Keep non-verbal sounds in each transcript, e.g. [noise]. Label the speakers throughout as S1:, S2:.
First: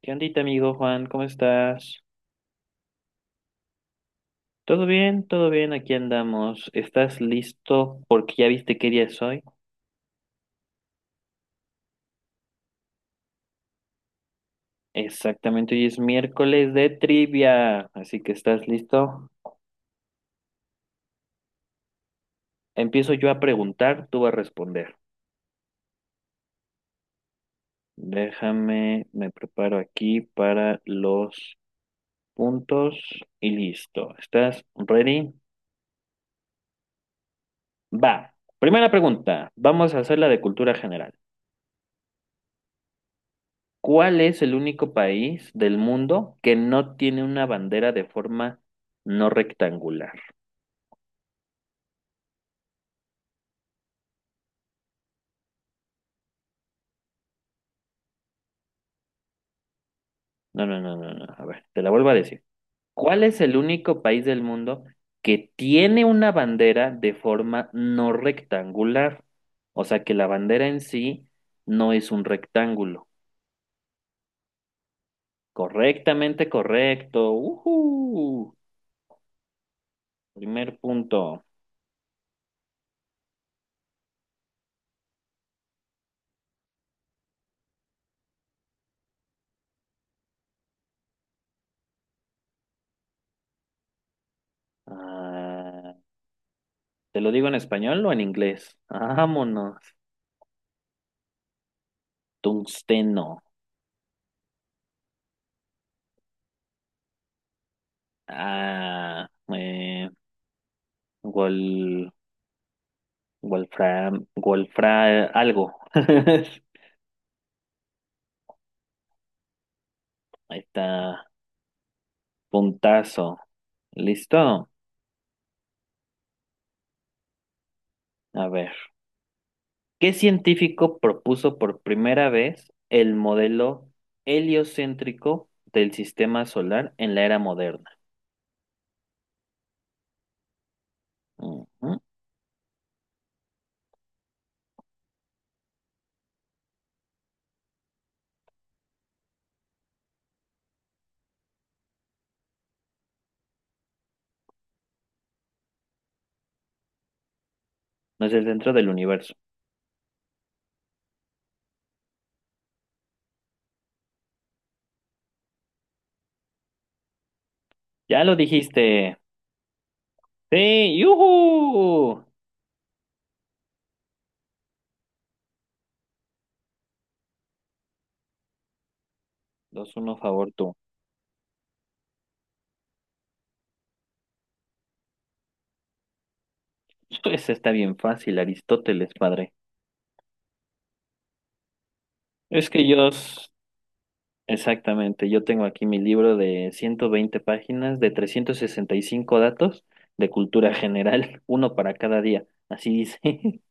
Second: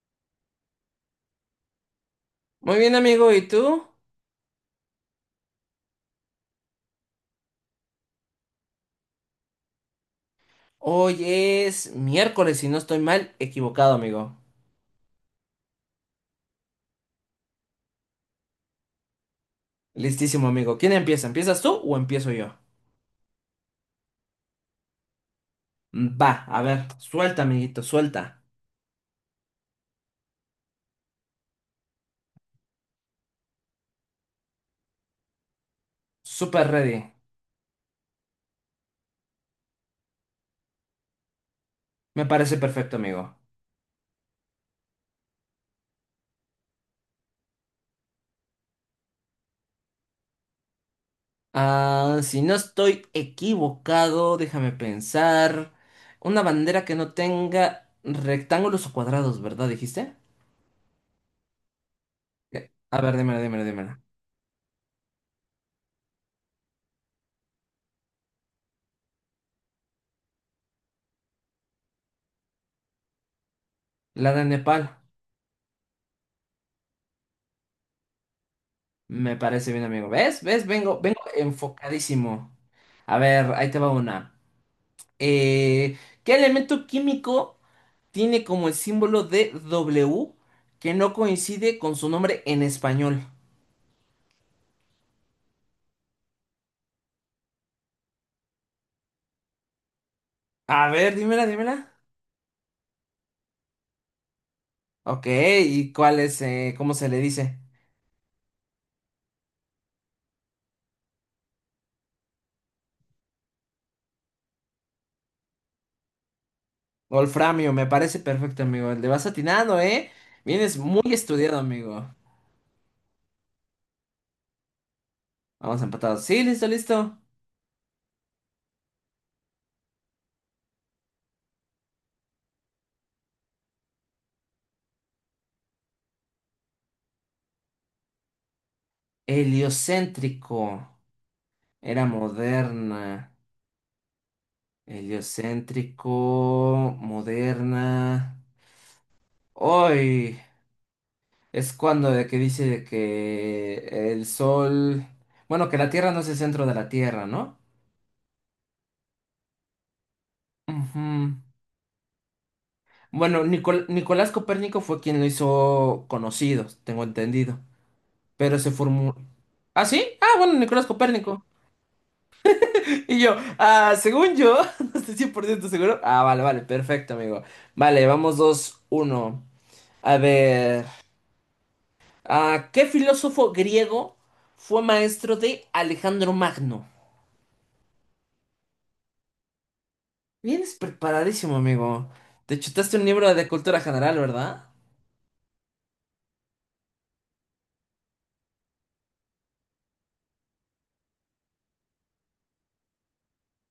S1: ¿Qué ondita, amigo Juan? ¿Cómo estás?
S2: Muy bien, amigo, ¿y tú?
S1: ¿Todo bien? ¿Todo bien? Aquí andamos. ¿Estás listo? Porque ya viste qué día es hoy.
S2: Hoy es miércoles, si no estoy mal, equivocado, amigo.
S1: Exactamente, hoy es miércoles de trivia. Así que, ¿estás listo?
S2: Listísimo, amigo. ¿Quién empieza? ¿Empiezas tú o empiezo yo?
S1: Empiezo yo a preguntar, tú vas a responder.
S2: Va, a ver, suelta, amiguito, suelta.
S1: Déjame, me preparo aquí para los puntos y listo. ¿Estás ready?
S2: Super ready.
S1: Va. Primera pregunta. Vamos a hacer la de cultura general.
S2: Me parece perfecto, amigo.
S1: ¿Cuál es el único país del mundo que no tiene una bandera de forma no rectangular?
S2: Ah, si no estoy equivocado, déjame pensar. Una bandera que no tenga rectángulos o cuadrados, ¿verdad? ¿Dijiste?
S1: No, no, no, no, no. A ver, te la vuelvo a decir.
S2: A ver,
S1: ¿Cuál es
S2: dímela,
S1: el
S2: dímela, dímela.
S1: único país del mundo que tiene una bandera de forma no rectangular? O sea, que la bandera en sí no es un rectángulo.
S2: La de Nepal.
S1: Correctamente correcto. Ujú.
S2: Me parece bien, amigo. ¿Ves? ¿Ves?
S1: Primer
S2: Vengo, vengo
S1: punto.
S2: enfocadísimo. A ver, ahí te va una. Eh, ¿Qué elemento químico tiene como el símbolo de W que no coincide con su nombre en español?
S1: Ah, ¿te lo digo en español o en inglés? Vámonos.
S2: A ver, dímela, dímela.
S1: Tungsteno.
S2: Ok, ¿y cuál es, cómo se le dice?
S1: Ah, eh, Wol, Wolfram, Wolfra, algo. [laughs]
S2: Wolframio, me parece perfecto, amigo. Le vas atinado, ¿eh?
S1: Ahí
S2: Vienes muy
S1: está,
S2: estudiado, amigo.
S1: puntazo. ¿Listo?
S2: Vamos empatados. Sí, listo, listo.
S1: A ver. ¿Qué científico propuso por primera vez el modelo heliocéntrico del sistema solar en la era moderna?
S2: Heliocéntrico.
S1: Ujú.
S2: Era moderna. Heliocéntrico, moderna. Hoy es cuando de que dice de que el sol, bueno, que la Tierra no es el centro de la Tierra, ¿no?
S1: No es el centro del universo.
S2: Ujú. Bueno, Nicolás Copérnico fue quien lo hizo conocido, tengo entendido.
S1: Ya lo
S2: Pero se formó.
S1: dijiste.
S2: ¿Ah, sí? Ah, bueno, Nicolás
S1: Sí,
S2: Copérnico. [laughs]
S1: yujú.
S2: Y yo, ah, según yo, [laughs] no estoy 100% seguro. Ah, vale, vale, perfecto, amigo. Vale, vamos 2-1.
S1: 2-1
S2: A
S1: favor tú.
S2: ver. Ah, ¿qué filósofo griego fue maestro de Alejandro Magno?
S1: [laughs] Pues está bien fácil, Aristóteles, padre.
S2: Vienes preparadísimo, amigo. Te
S1: Es que
S2: chutaste un
S1: yo
S2: libro
S1: s-
S2: de cultura general, ¿verdad?
S1: Exactamente, yo tengo aquí mi libro de 120 páginas, de 365 datos de cultura general, [laughs] uno para cada día, así dice. [laughs]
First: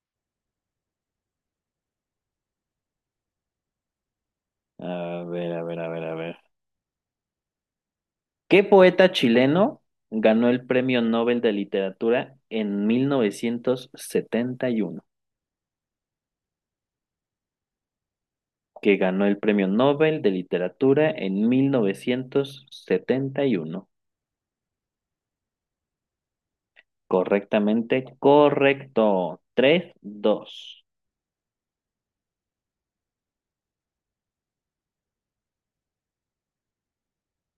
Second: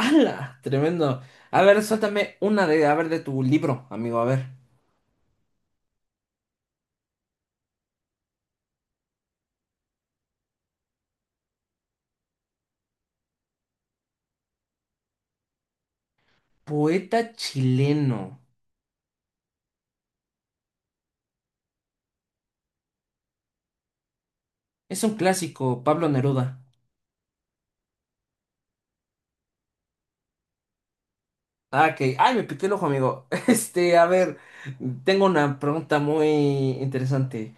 S2: ¡Hala! Tremendo. A ver, suéltame una de, a ver, de tu libro, amigo, a ver.
S1: A ver, a ver, a ver, a ver. ¿Qué poeta chileno ganó el Premio Nobel de Literatura en 1971?
S2: Poeta chileno.
S1: ¿Que ganó el Premio Nobel de Literatura en 1971?
S2: Es un clásico, Pablo Neruda.
S1: Correctamente, correcto. 3-2.
S2: Ah, ok. Ay, me pité el ojo, amigo. [laughs] Este, a ver, tengo una pregunta muy interesante.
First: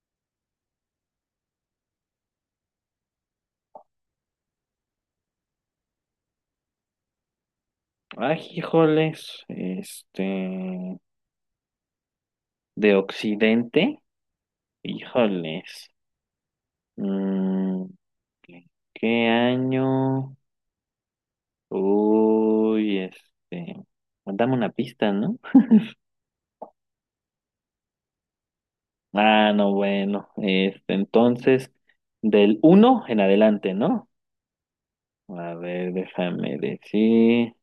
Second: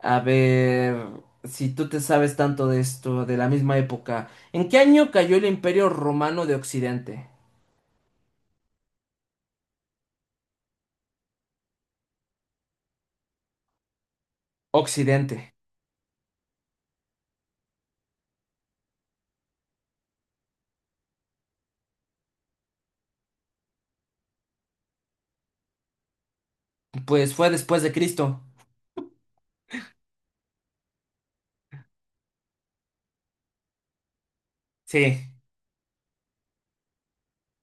S2: A ver, si tú te sabes tanto de esto, de la misma época, ¿en qué año cayó el Imperio Romano de Occidente?
S1: Ay, híjoles, este, de Occidente,
S2: Occidente.
S1: híjoles, mm, ¿qué qué año? Uy, este, dame una pista, ¿no?
S2: Pues fue después de Cristo.
S1: Ah, no, bueno, este, entonces, del uno en adelante, ¿no?
S2: Sí.
S1: A ver, déjame decir,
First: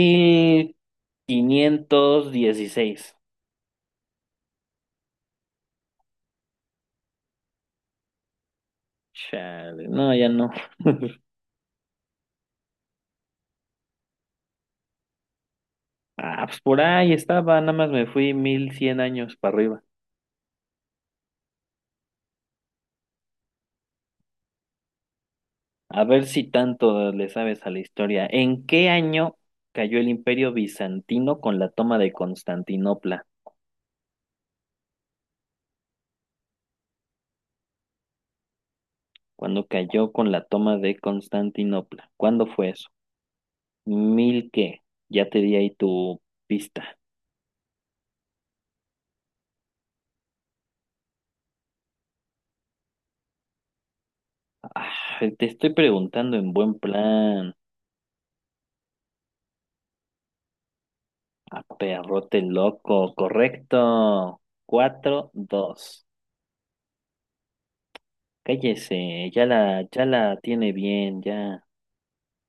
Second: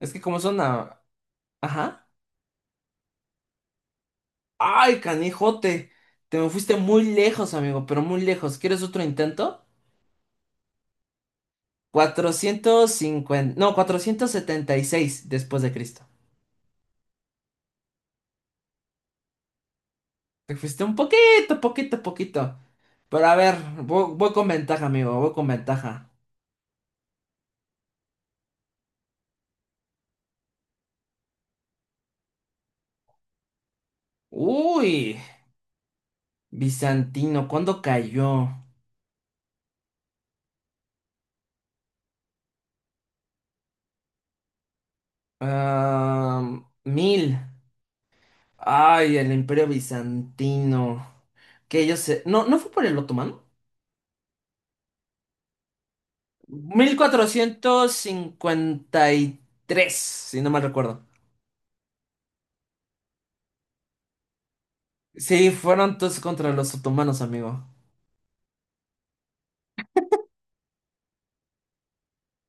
S2: Es que como son a... Ajá.
S1: quinientos dieciséis.
S2: Ay, canijote. Te me fuiste muy lejos, amigo, pero muy lejos. ¿Quieres otro intento?
S1: Chale, no, ya no. [laughs]
S2: 450. No, 476 después de Cristo.
S1: Ah, pues por ahí estaba, nada más me fui 1100 años para arriba.
S2: Te fuiste un poquito, poquito, poquito. Pero a ver, voy, voy con ventaja, amigo, voy con
S1: A
S2: ventaja.
S1: ver si tanto le sabes a la historia. ¿En qué año cayó el Imperio Bizantino con la toma de Constantinopla?
S2: Uy, bizantino, ¿cuándo cayó?
S1: ¿Cuándo cayó con la toma de Constantinopla? ¿Cuándo fue eso? ¿Mil qué? Ya te di ahí tu
S2: Ah,
S1: pista.
S2: mil. Ay, el Imperio Bizantino. Que yo sé. No, ¿no fue por el otomano?
S1: Ah, te estoy preguntando en buen
S2: mil
S1: plan.
S2: cuatrocientos cincuenta y tres si no mal recuerdo.
S1: A perrote loco, correcto. Cuatro,
S2: Sí, fueron
S1: dos.
S2: todos contra los otomanos, amigo.
S1: Cállese, ya la tiene bien, ya.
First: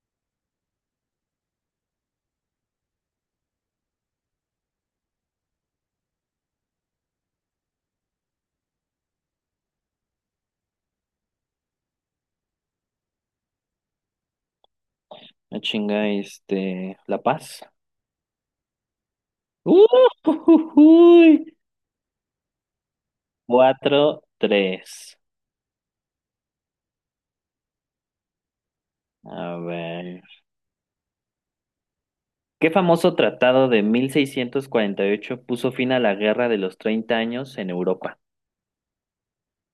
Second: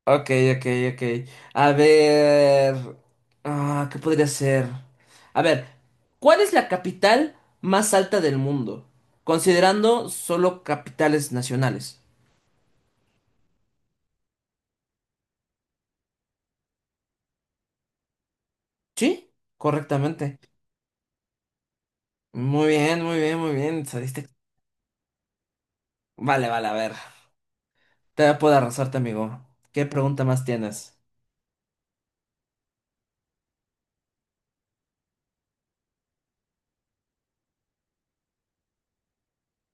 S2: Ok, ok, ok. A ver. Ah, ¿qué podría ser? A ver, ¿cuál es la capital más alta del mundo? Considerando solo capitales nacionales.
S1: La chinga, este, La Paz.
S2: ¿Sí?
S1: ¡Uh!
S2: Correctamente.
S1: ¡ujujuy!
S2: Muy bien, muy bien, muy bien. Saliste.
S1: 4-3.
S2: Vale, vale, a ver. Te puedo arrasarte, amigo.
S1: A
S2: ¿Qué
S1: ver.
S2: pregunta más tienes?
S1: ¿Qué famoso tratado de 1648 puso fin a la Guerra de los Treinta Años en Europa?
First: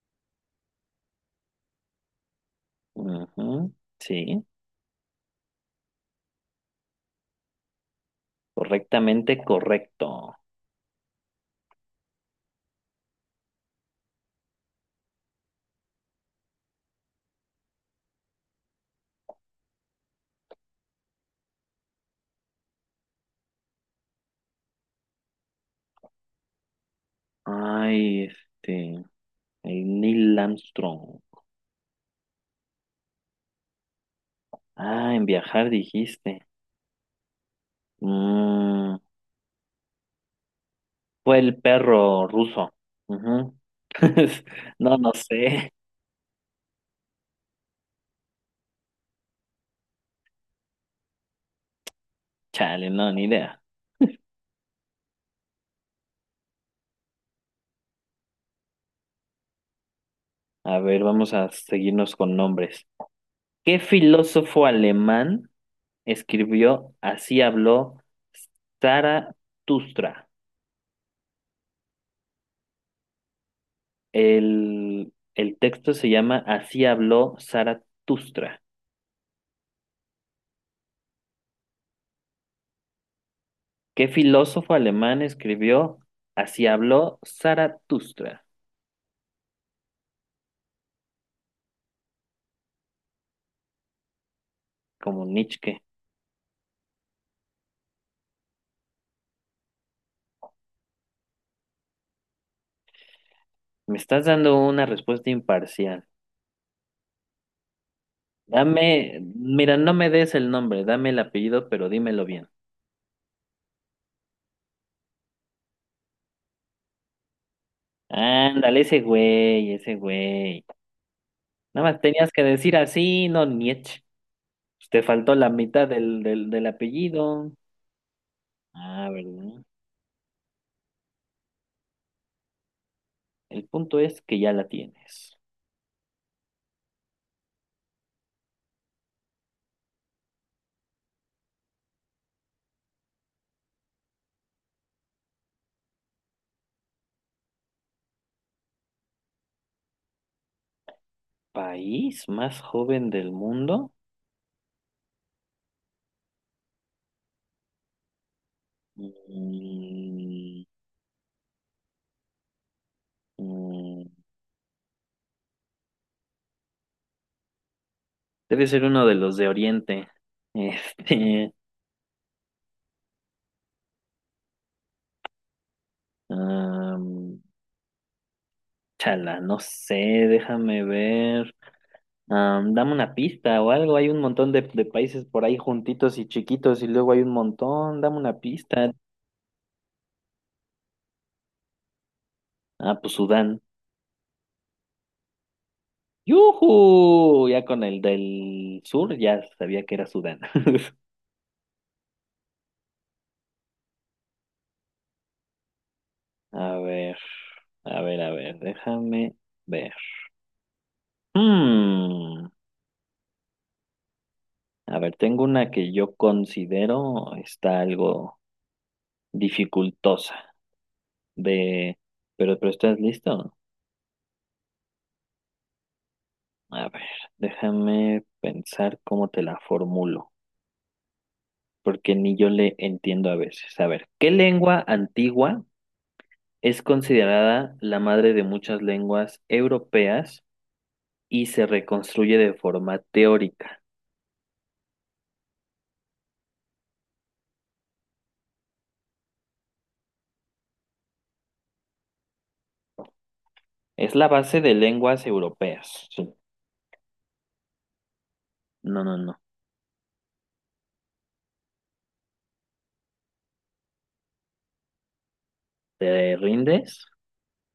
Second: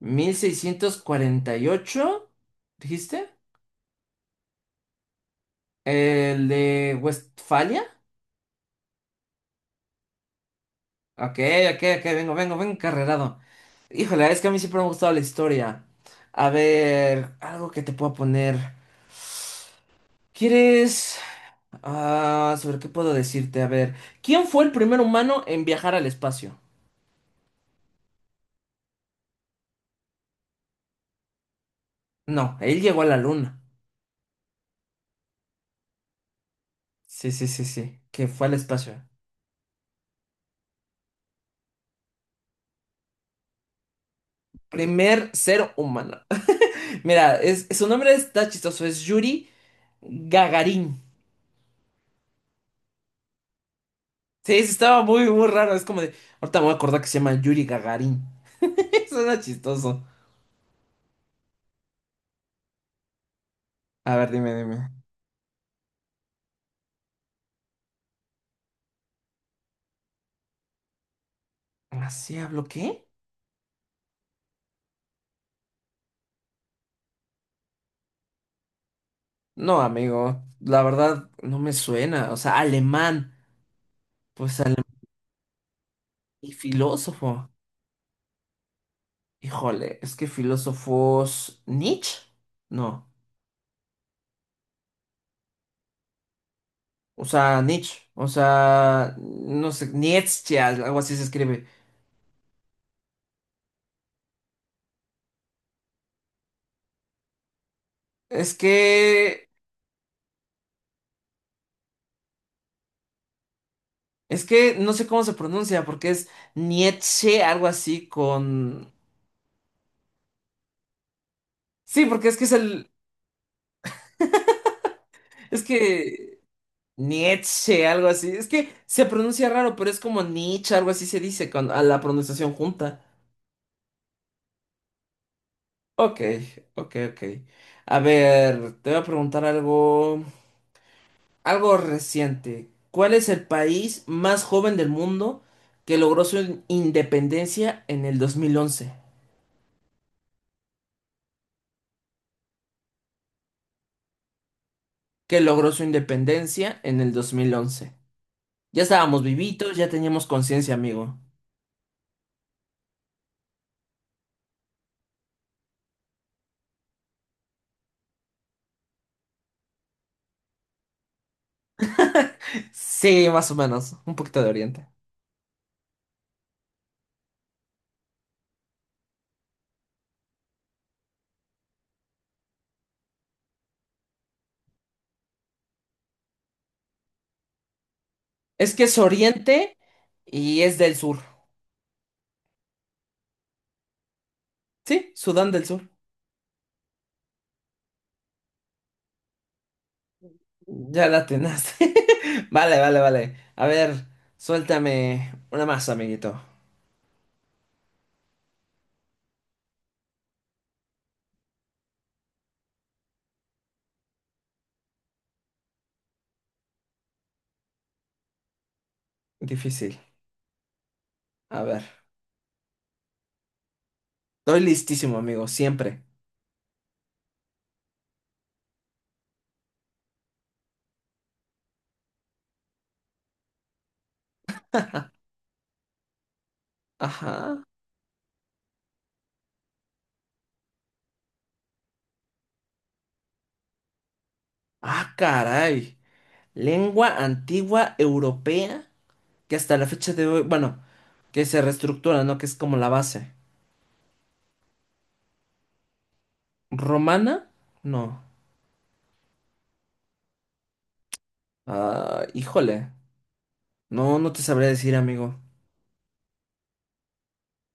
S2: 1648, ¿dijiste?
S1: Ujú, sí,
S2: ¿El de Westfalia?
S1: correctamente correcto.
S2: Ok, ok, ok, vengo, vengo, vengo carrerado. Híjole, es que a mí siempre me ha gustado la historia. A ver, algo que te puedo poner. ¿Quieres? Ah, ¿sobre qué puedo decirte? A ver, ¿quién fue el primer humano en viajar al espacio?
S1: Ay, este, el Neil Armstrong.
S2: No, él llegó a la luna.
S1: Ah, en viajar dijiste.
S2: Sí, sí, sí, sí, que fue al
S1: Mm,
S2: espacio.
S1: fue el perro ruso. Ujú. [laughs] No, no
S2: Primer
S1: sé.
S2: ser humano. [laughs] Mira, es, su nombre está chistoso, es Yuri Gagarin.
S1: Chale, no, ni idea.
S2: Sí, sí, estaba muy, muy raro. Es como de. Ahorita me voy a acordar que se llama Yuri Gagarin. [laughs] Suena chistoso.
S1: A ver, vamos a seguirnos con nombres. ¿Qué
S2: A ver, dime,
S1: filósofo
S2: dime.
S1: alemán escribió Así habló Zaratustra?
S2: ¿Así hablo qué?
S1: El texto se llama Así habló Zaratustra.
S2: No, amigo, la verdad no me suena. O sea, alemán,
S1: ¿Qué
S2: pues
S1: filósofo
S2: alemán
S1: alemán escribió
S2: y
S1: Así habló
S2: filósofo.
S1: Zaratustra?
S2: Híjole, es que filósofos. ¿Nietzsche? No,
S1: Como Nietzsche.
S2: o sea, Nietzsche, o sea, no sé, Nietzsche, algo así se escribe.
S1: Me estás dando una respuesta imparcial.
S2: Es
S1: Dame,
S2: que,
S1: mira, no me des el nombre, dame el apellido, pero dímelo bien.
S2: es que no sé cómo se pronuncia, porque es Nietzsche, algo así
S1: Ándale,
S2: con.
S1: ese güey, ese güey. Nada más
S2: Sí, porque
S1: tenías
S2: es
S1: que
S2: que es
S1: decir
S2: el.
S1: así, no Nietzsche. Pues te faltó la
S2: Es
S1: mitad del,
S2: que
S1: del, del apellido.
S2: Nietzsche, algo así. Es que se
S1: Ah,
S2: pronuncia
S1: ¿verdad?
S2: raro, pero es como Nietzsche, algo así se dice con, a la pronunciación junta.
S1: El punto es que ya la tienes.
S2: Ok, ok, ok. A ver, te voy a preguntar algo, algo reciente. ¿Cuál es el país más joven del mundo que logró su independencia en el 2011?
S1: ¿País más joven del mundo?
S2: Que logró su independencia en el 2011. Ya estábamos vivitos, ya teníamos
S1: Mm,
S2: conciencia, amigo.
S1: mm, debe ser uno de los de Oriente. [laughs] Este,
S2: [laughs] Sí, más o menos, un poquito de Oriente.
S1: am, chala, no sé, déjame ver. Dame una pista o algo. Hay un montón de países por ahí juntitos y chiquitos y luego hay un montón. Dame una
S2: Es que
S1: pista.
S2: es Oriente y es del sur.
S1: Ah, pues Sudán.
S2: Sí, Sudán del Sur.
S1: ¡Yujú! Ya con el del sur ya sabía que era Sudán. [laughs]
S2: Ya la atinaste. [laughs] Vale, vale, vale. A ver, suéltame una más, amiguito.
S1: A ver, a ver, a ver, déjame ver. Hmm, A ver, tengo una que yo considero está algo
S2: Difícil.
S1: dificultosa
S2: A ver.
S1: de... Pero ¿estás listo?
S2: Estoy listísimo, amigo, siempre.
S1: A ver, déjame pensar cómo te la formulo, porque ni yo le entiendo a veces. A ver, ¿qué lengua antigua es
S2: Ajá.
S1: considerada la madre de muchas lenguas europeas? Y se reconstruye de forma teórica.
S2: Ah, caray. Lengua antigua europea que hasta la fecha de hoy, bueno, que se reestructura, ¿no? Que es como la base.
S1: Es la base de lenguas europeas. Sí.
S2: ¿Romana? No.
S1: No, no, no.
S2: Ah, híjole. No, no te sabría decir, amigo.
S1: ¿Te rindes?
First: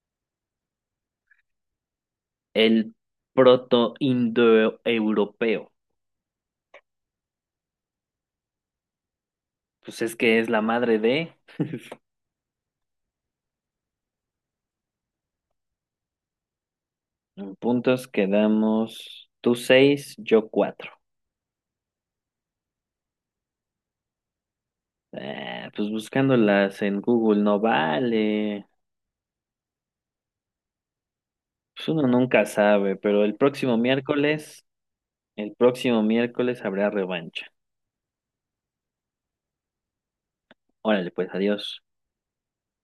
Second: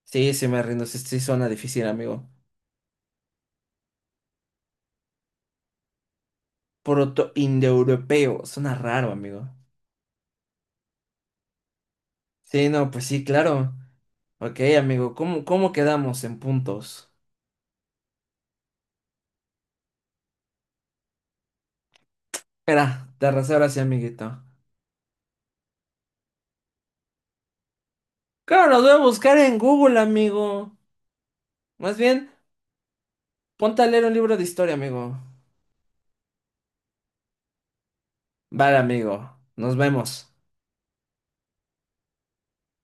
S2: Sí, sí me rindo. Sí, sí suena difícil, amigo.
S1: El proto-indoeuropeo.
S2: Proto-indoeuropeo. Suena raro, amigo.
S1: Pues es que es la madre de...
S2: Sí, no, pues sí, claro. Ok, amigo, ¿cómo quedamos en puntos?
S1: En puntos quedamos tú seis, yo cuatro.
S2: Espera, te arrasé ahora sí, amiguito.
S1: Ah, pues buscándolas en Google no vale.
S2: Claro, lo voy a buscar en Google, amigo.
S1: Pues
S2: Más
S1: uno
S2: bien,
S1: nunca sabe, pero
S2: ponte a leer un libro de historia, amigo.
S1: el próximo miércoles habrá revancha.
S2: Vale, amigo. Nos vemos.
S1: Órale, pues adiós.